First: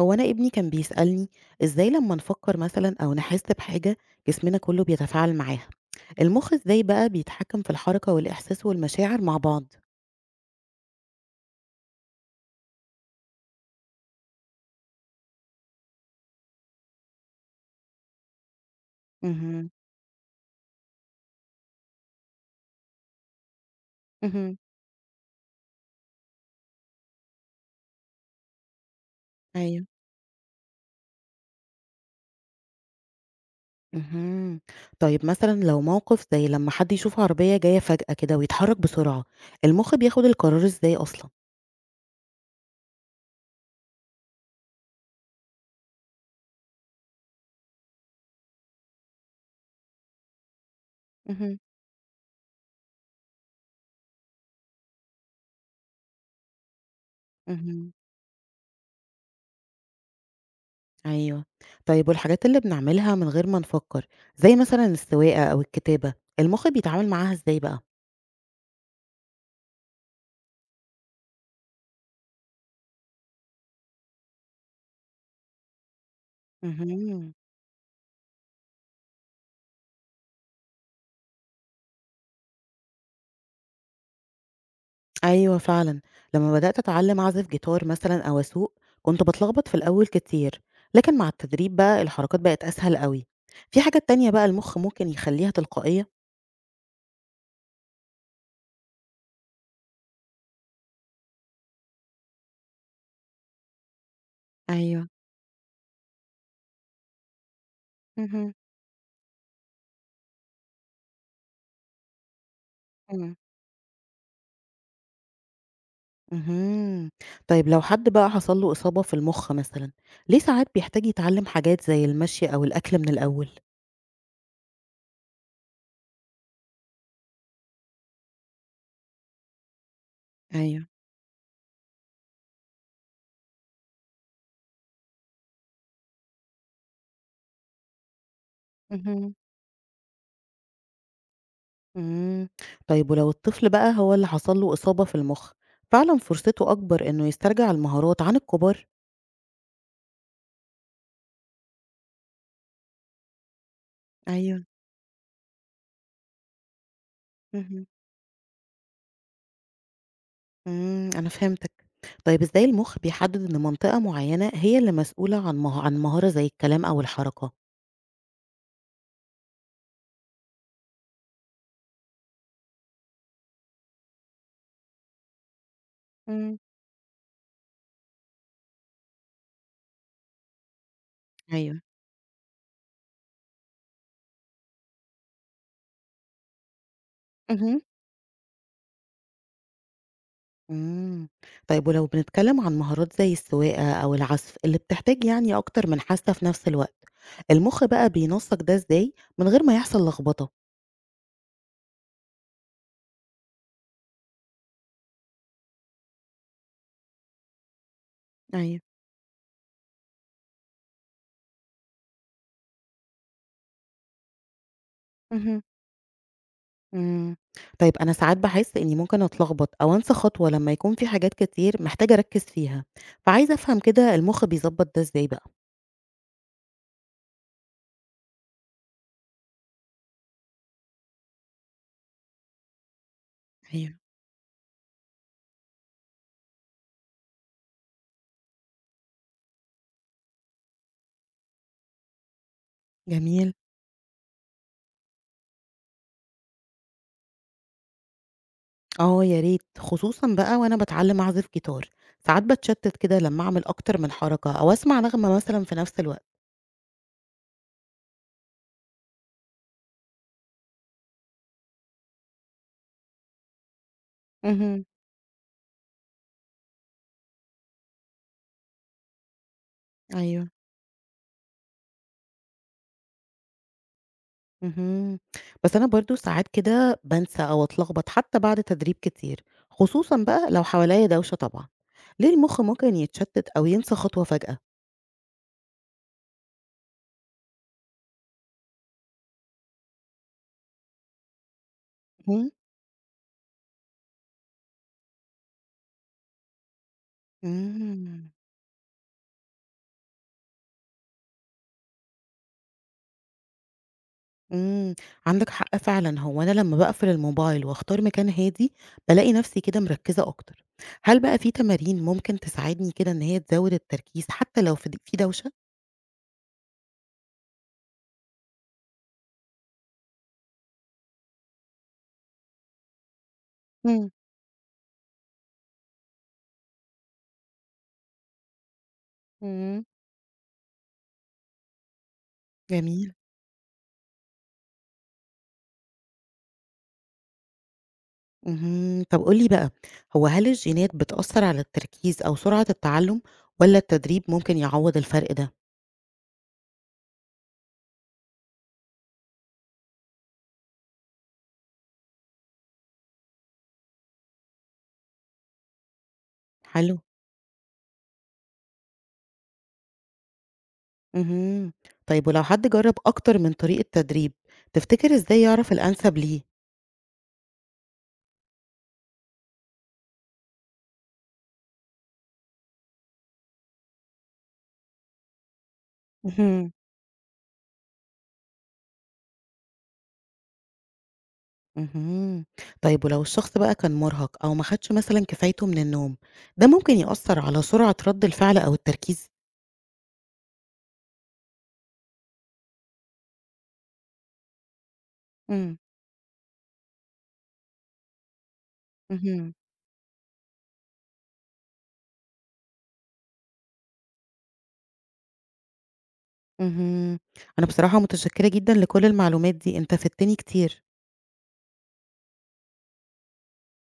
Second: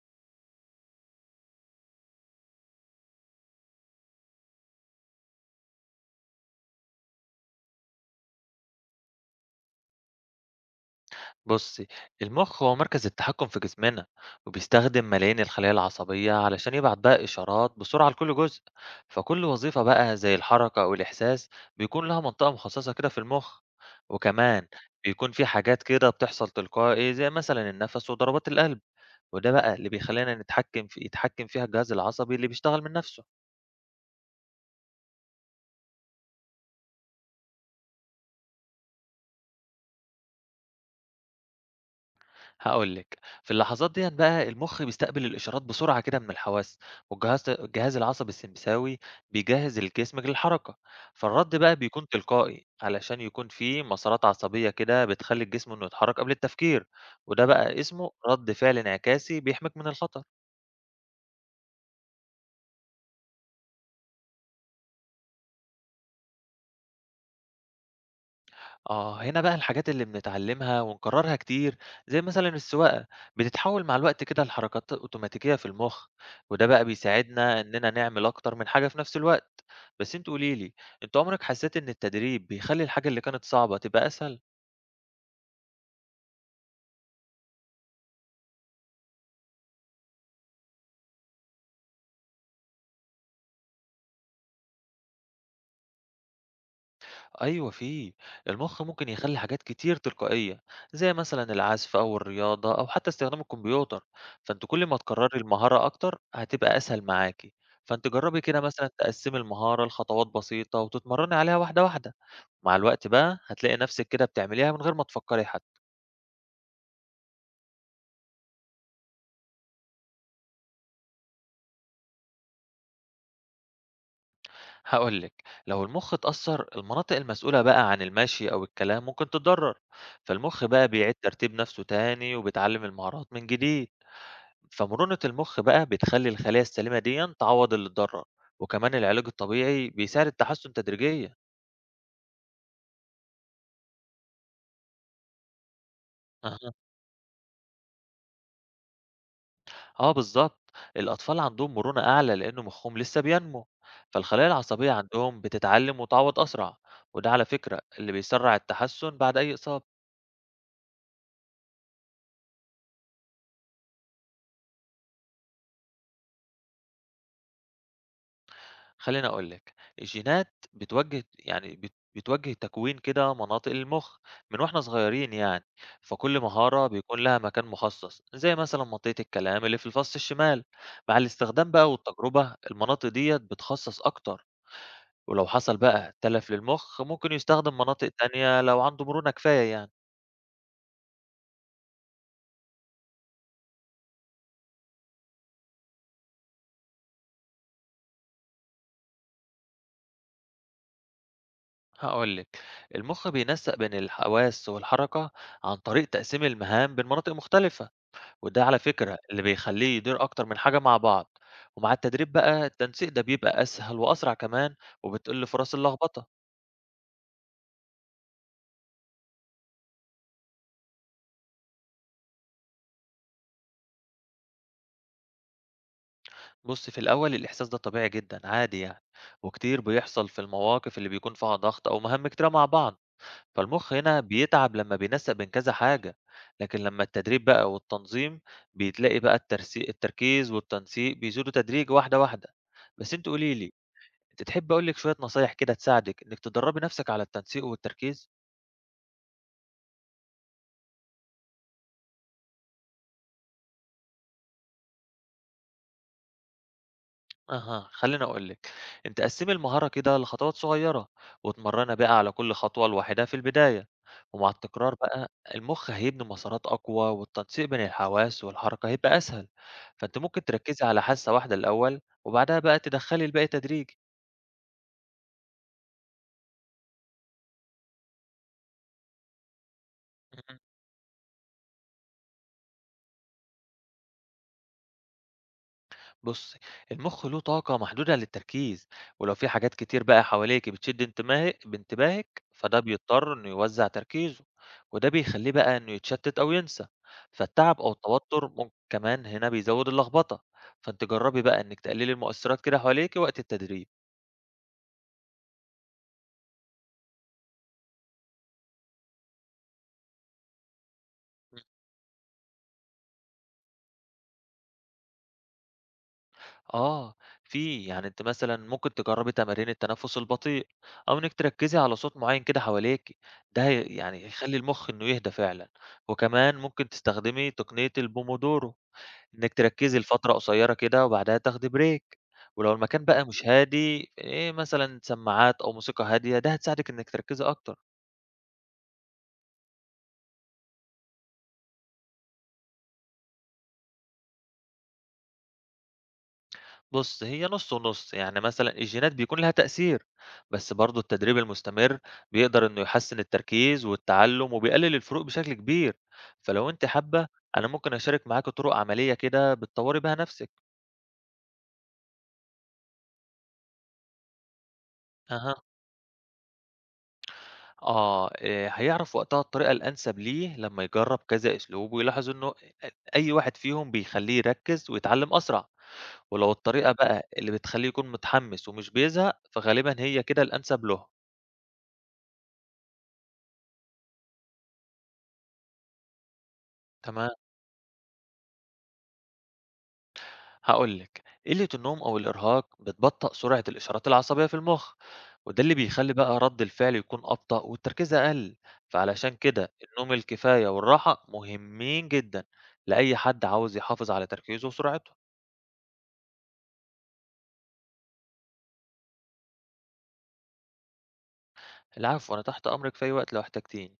هو أنا ابني كان بيسألني إزاي لما نفكر مثلا أو نحس بحاجة جسمنا كله بيتفاعل معاها. المخ إزاي بقى بيتحكم في الحركة والإحساس والمشاعر مع بعض؟ بصي، المخ هو مركز التحكم في جسمنا وبيستخدم ملايين الخلايا العصبية علشان يبعت بقى إشارات بسرعة لكل جزء، فكل مهم. وظيفة بقى زي الحركة أو الإحساس بيكون لها منطقة مخصصة كده في المخ. مهم. وكمان بيكون في حاجات كده بتحصل تلقائي زي مثلا النفس وضربات القلب، وده بقى أيوه، اللي بيخلينا نتحكم في يتحكم فيها الجهاز العصبي اللي بيشتغل من نفسه. مهم. طيب مثلا لو موقف زي لما حد يشوف عربية جاية فجأة كده ويتحرك بسرعة، المخ بياخد القرار إزاي أصلا؟ هاقول لِك، في اللحظات ديًّا بقى المُخ بيستقبل الإشارات بسرعة كده من الحواس، والجهاز العصبي السمساوي بيجهّز الجسم للحركة، فالرَّد مهم. بقى بيكون تلقائي علشان يكون في مسارات عصبية كده بتخلّي الجسم إنه يتحرك قبل التفكير، وده بقى مهم. اسمه رَد فعل انعكاسي بيحميك من الخطر. أيوه. طيب والحاجات اللي بنعملها من غير ما نفكر زي مثلا السواقة أو الكتابة، المخ بيتعامل معاها إزاي بقى؟ آه، هنا بقى الحاجات اللي بنتعلمها ونكررها كتير زي مثلا السواقة بتتحول مع الوقت كده لحركات أوتوماتيكية في المخ، وده بقى مهم. بيساعدنا إننا نعمل أكتر من حاجة في نفس الوقت. بس انت قوليلي، انت عمرك حسيت إن التدريب بيخلي الحاجة اللي كانت صعبة تبقى أسهل؟ أيوه فعلًا، لمّا بدأت أتعلّم أعزف جيتار مثلًا أو أسوق، كنت باتلخبط في الأول كتير، لكن مع التدريب بقى الحركات بقت أسهل أوي. في حاجات تانية بقى المُخ ممكن يخلّيها تلقائية؟ أيوة فيه، المخ ممكن يخلي حاجات كتير تلقائية زي مثلا العزف أو الرياضة أو حتى استخدام الكمبيوتر، فأنت كل ما أيوه. تكرري المهارة أكتر هتبقى أسهل معاكي. فأنت جربي اهم، كده مثلا تقسمي المهارة لخطوات بسيطة وتتمرني عليها واحدة واحدة، مع الوقت إمم. بقى هتلاقي نفسك كده بتعمليها من غير ما تفكري حتى. اهم. طيب لو حد بقى حصل له إصابة في المُخ مثلًا، ليه ساعات بيحتاج يتعلّم حاجات زي المشي أو الأكل من الأول؟ هقولك، لو المخ اتأثر المناطق المسؤولة بقى عن المشي أو الكلام ممكن تتضرر، فالمخ أيوه. بقى بيعيد ترتيب نفسه تاني وبيتعلم المهارات من جديد. فمرونة المخ بقى بتخلي الخلايا السليمة دي تعوض اللي اتضرر، وكمان العلاج اهم. الطبيعي بيساعد التحسن تدريجيا. إمم. طيب ولو الطفل بقى هو اللي حصل له إصابة في المُخ، فعلًا فرصته أها، أكبر إنه يسترجع المهارات عن الكبار؟ اه بالظبط، الأطفال عندهم مرونة أعلى لأن مخهم لسه بينمو، فالخلايا أيوه. العصبية عندهم بتتعلم وتعوض أسرع، وده على فكرة اهم. اللي بيسرع التحسن بعد أي إصابة. إمم، أنا فهمتك. طيب إزاي المُخ بيحدد إن منطقة معيّنة هي اللي مسؤولة عن مهارة زي الكلام أو الحركة؟ خليني أقول لك، الجينات بتوجه يعني بت بتوجه تكوين كده مناطق المخ من واحنا صغيرين يعني، فكل إمم، مهارة بيكون لها مكان مخصص، زي مثلا منطقة الكلام اللي في الفص الشمال، مع الاستخدام أيوه. بقى والتجربة المناطق ديّة بتخصص أكتر، ولو حصل بقى تلف للمخ ممكن يستخدم اهم. مناطق تانية لو عنده مرونة كفاية يعني. إمم. طيب ولو بنتكلم عن مهارات زي السواقة أو العزف اللي بتحتاج يعني أكتر من حاسة في نفس الوقت، المُخ بقى بينسّق ده إزاي من غير ما يحصل لخبطة؟ هاقول لك، المخ بينسق بين الحواس والحركة عن طريق تقسيم المهام بين مناطق مختلفة. وده على أيوه. فكرة اللي بيخليه يدير أكتر من حاجة مع بعض، ومع التدريب بقى التنسيق ده بيبقى أسهل وأسرع كمان وبتقل اهم. فرص اللخبطة. إمم. طيب أنا ساعات باحس إني ممكن أتلخبط أو أنسى خطوة لمّا يكون في حاجات كتير محتاجة أركّز فيها، فعايزة أفهم كده المُخ بيضبّط ده إزاي بقى؟ بص، في الأول الإحساس ده طبيعي جدا عادي يعني، وكتير بيحصل في المواقف اللي بيكون فيها ضغط أو مهام كتيرة مع بعض، فالمخ أيوه. هنا بيتعب لما بينسق بين كذا حاجة. لكن لما التدريب بقى والتنظيم بيتلاقي بقى التركيز والتنسيق بيزيدوا تدريج واحدة واحدة. بس انت جميل. قوليلي، انت تحب أقولك شوية نصايح كده تساعدك إنك تدربي نفسك على التنسيق والتركيز؟ آه، يا ريت، خصوصًا بقى وأنا باتعلّم أعزف جيتار، ساعات باتشتّت كده لمّا أعمل أكتر من حركة أو أسمع نغمة مثلًا في نفس الوقت. أها خليني أقول لك، أنت قسمي المهارة كده لخطوات صغيرة، واتمرني بقى على كل خطوة لوحدها في البداية، ومع اهم، التكرار بقى المخ هيبني مسارات أقوى والتنسيق بين الحواس والحركة هيبقى أسهل، فأنت ممكن أيوه. تركزي على حاسة واحدة الأول وبعدها بقى تدخلي الباقي تدريجي. اهم. بس أنا برضه ساعات كده بانسى أو أتلخبط حتى بعد تدريب كتير، خصوصًا بقى لو حواليّا دوشة طبعًا. ليه المُخ ممكن يتشتّت أو ينسى خطوة فجأة؟ بُصّي، المُخ له طاقة محدودة للتركيز، ولو في حاجات كتير بقى حواليكِ بتشد بانتباهِك، اهم، فده بيضطر إنه يوزّع تركيزه، وده بيخلّيه بقى إنه يتشتت أو ينسى، فالتعب أو إمم. التوتر كمان هنا بيزوّد اللخبطة، فأنتِ جرّبي بقى إنِّك تقللي المؤثرات كده حواليكِ وقت التدريب. إمم، عندك حق فعلًا، هو أنا لمّا باقفل الموبايل واختار مكان هادي، بالاقي نفسي كده مركّزة أكتر. هل بقى في تمارين ممكن تساعدني كده إن هي تزوّد التركيز حتى لو في دوشة؟ آه، في يعني أنتِ مثلًا ممكن تجربي تمارين التنفس البطيء، أو إنِّك تركزي على صوت معين كده حواليكِ، ده هي إمم، يعني هيخلّي المخ إنه يهدى فعلًا، وكمان ممكن تستخدمي تقنية البومودورو، إنِّك إمم. تركزي لفترة قصيرة كده وبعدها تاخدي بريك، ولو المكان جميل، بقى مش هادي، مثلًا سماعات أو موسيقى هادية، ده هتساعدِك إنِّك تركزي أكتر. اهم. طب قُل لي بقى، هو هل الجينات بتأثّر على التركيز أو سرعة التعلُّم والّا التدريب ممكن يعوّض الفرق ده؟ بُص، هي نُص ونُص، يعني مثلًا الجينات بيكون لها تأثير، بس برضه التدريب المستمر بيقدر إنه يحسّن التركيز والتعلُّم وبيقلل الفروق بشكل كبير، فلو أنتِ حلو، حابة أنا ممكن أشارك معاكِ طُرق عملية كده بتطوّري بيها نَفْسِك. اهم. طيب ولو حد جرّب أكتر من طريقة تدريب، تفتكر إزاي أها، يعرف الأنسب ليه؟ آه، هيعرف وقتها الطريقة الأنسب ليه لمّا يجرّب كذا أسلوب ويلاحظ إنه أي واحد فيهم بيخلّيه يركّز ويتعلِّم أسرع، ولو اهم. الطريقة بقى اللي بتخلّيه يكون متحمّس ومش بيزهق، فغالبًا هي كده الأنسب له. اهم. طيب ولو الشخص بقى كان مُرهق أو ما خدش مثلًا كفايته من النوم، ده ممكن تمام. يأثّر على سرعة رَد الفعل أو التركيز؟ هقول لك، قلة النوم أو الإرهاق بتبطئ سرعة الإشارات العصبية في المخ، وده اللي إمم. بيخلي بقى رد الفعل يكون أبطأ والتركيز أقل، فعلشان اهم، كده النوم الكفاية والراحة مهمين جدا لأي حد عاوز يحافظ على تركيزه وسرعته. اهم. أنا بصراحة متشكّرة جدًا لكل المعلومات دي، أنت فدتني كتير. العفو، أنا تحت أمرك في أي وقت لو احتجتيني.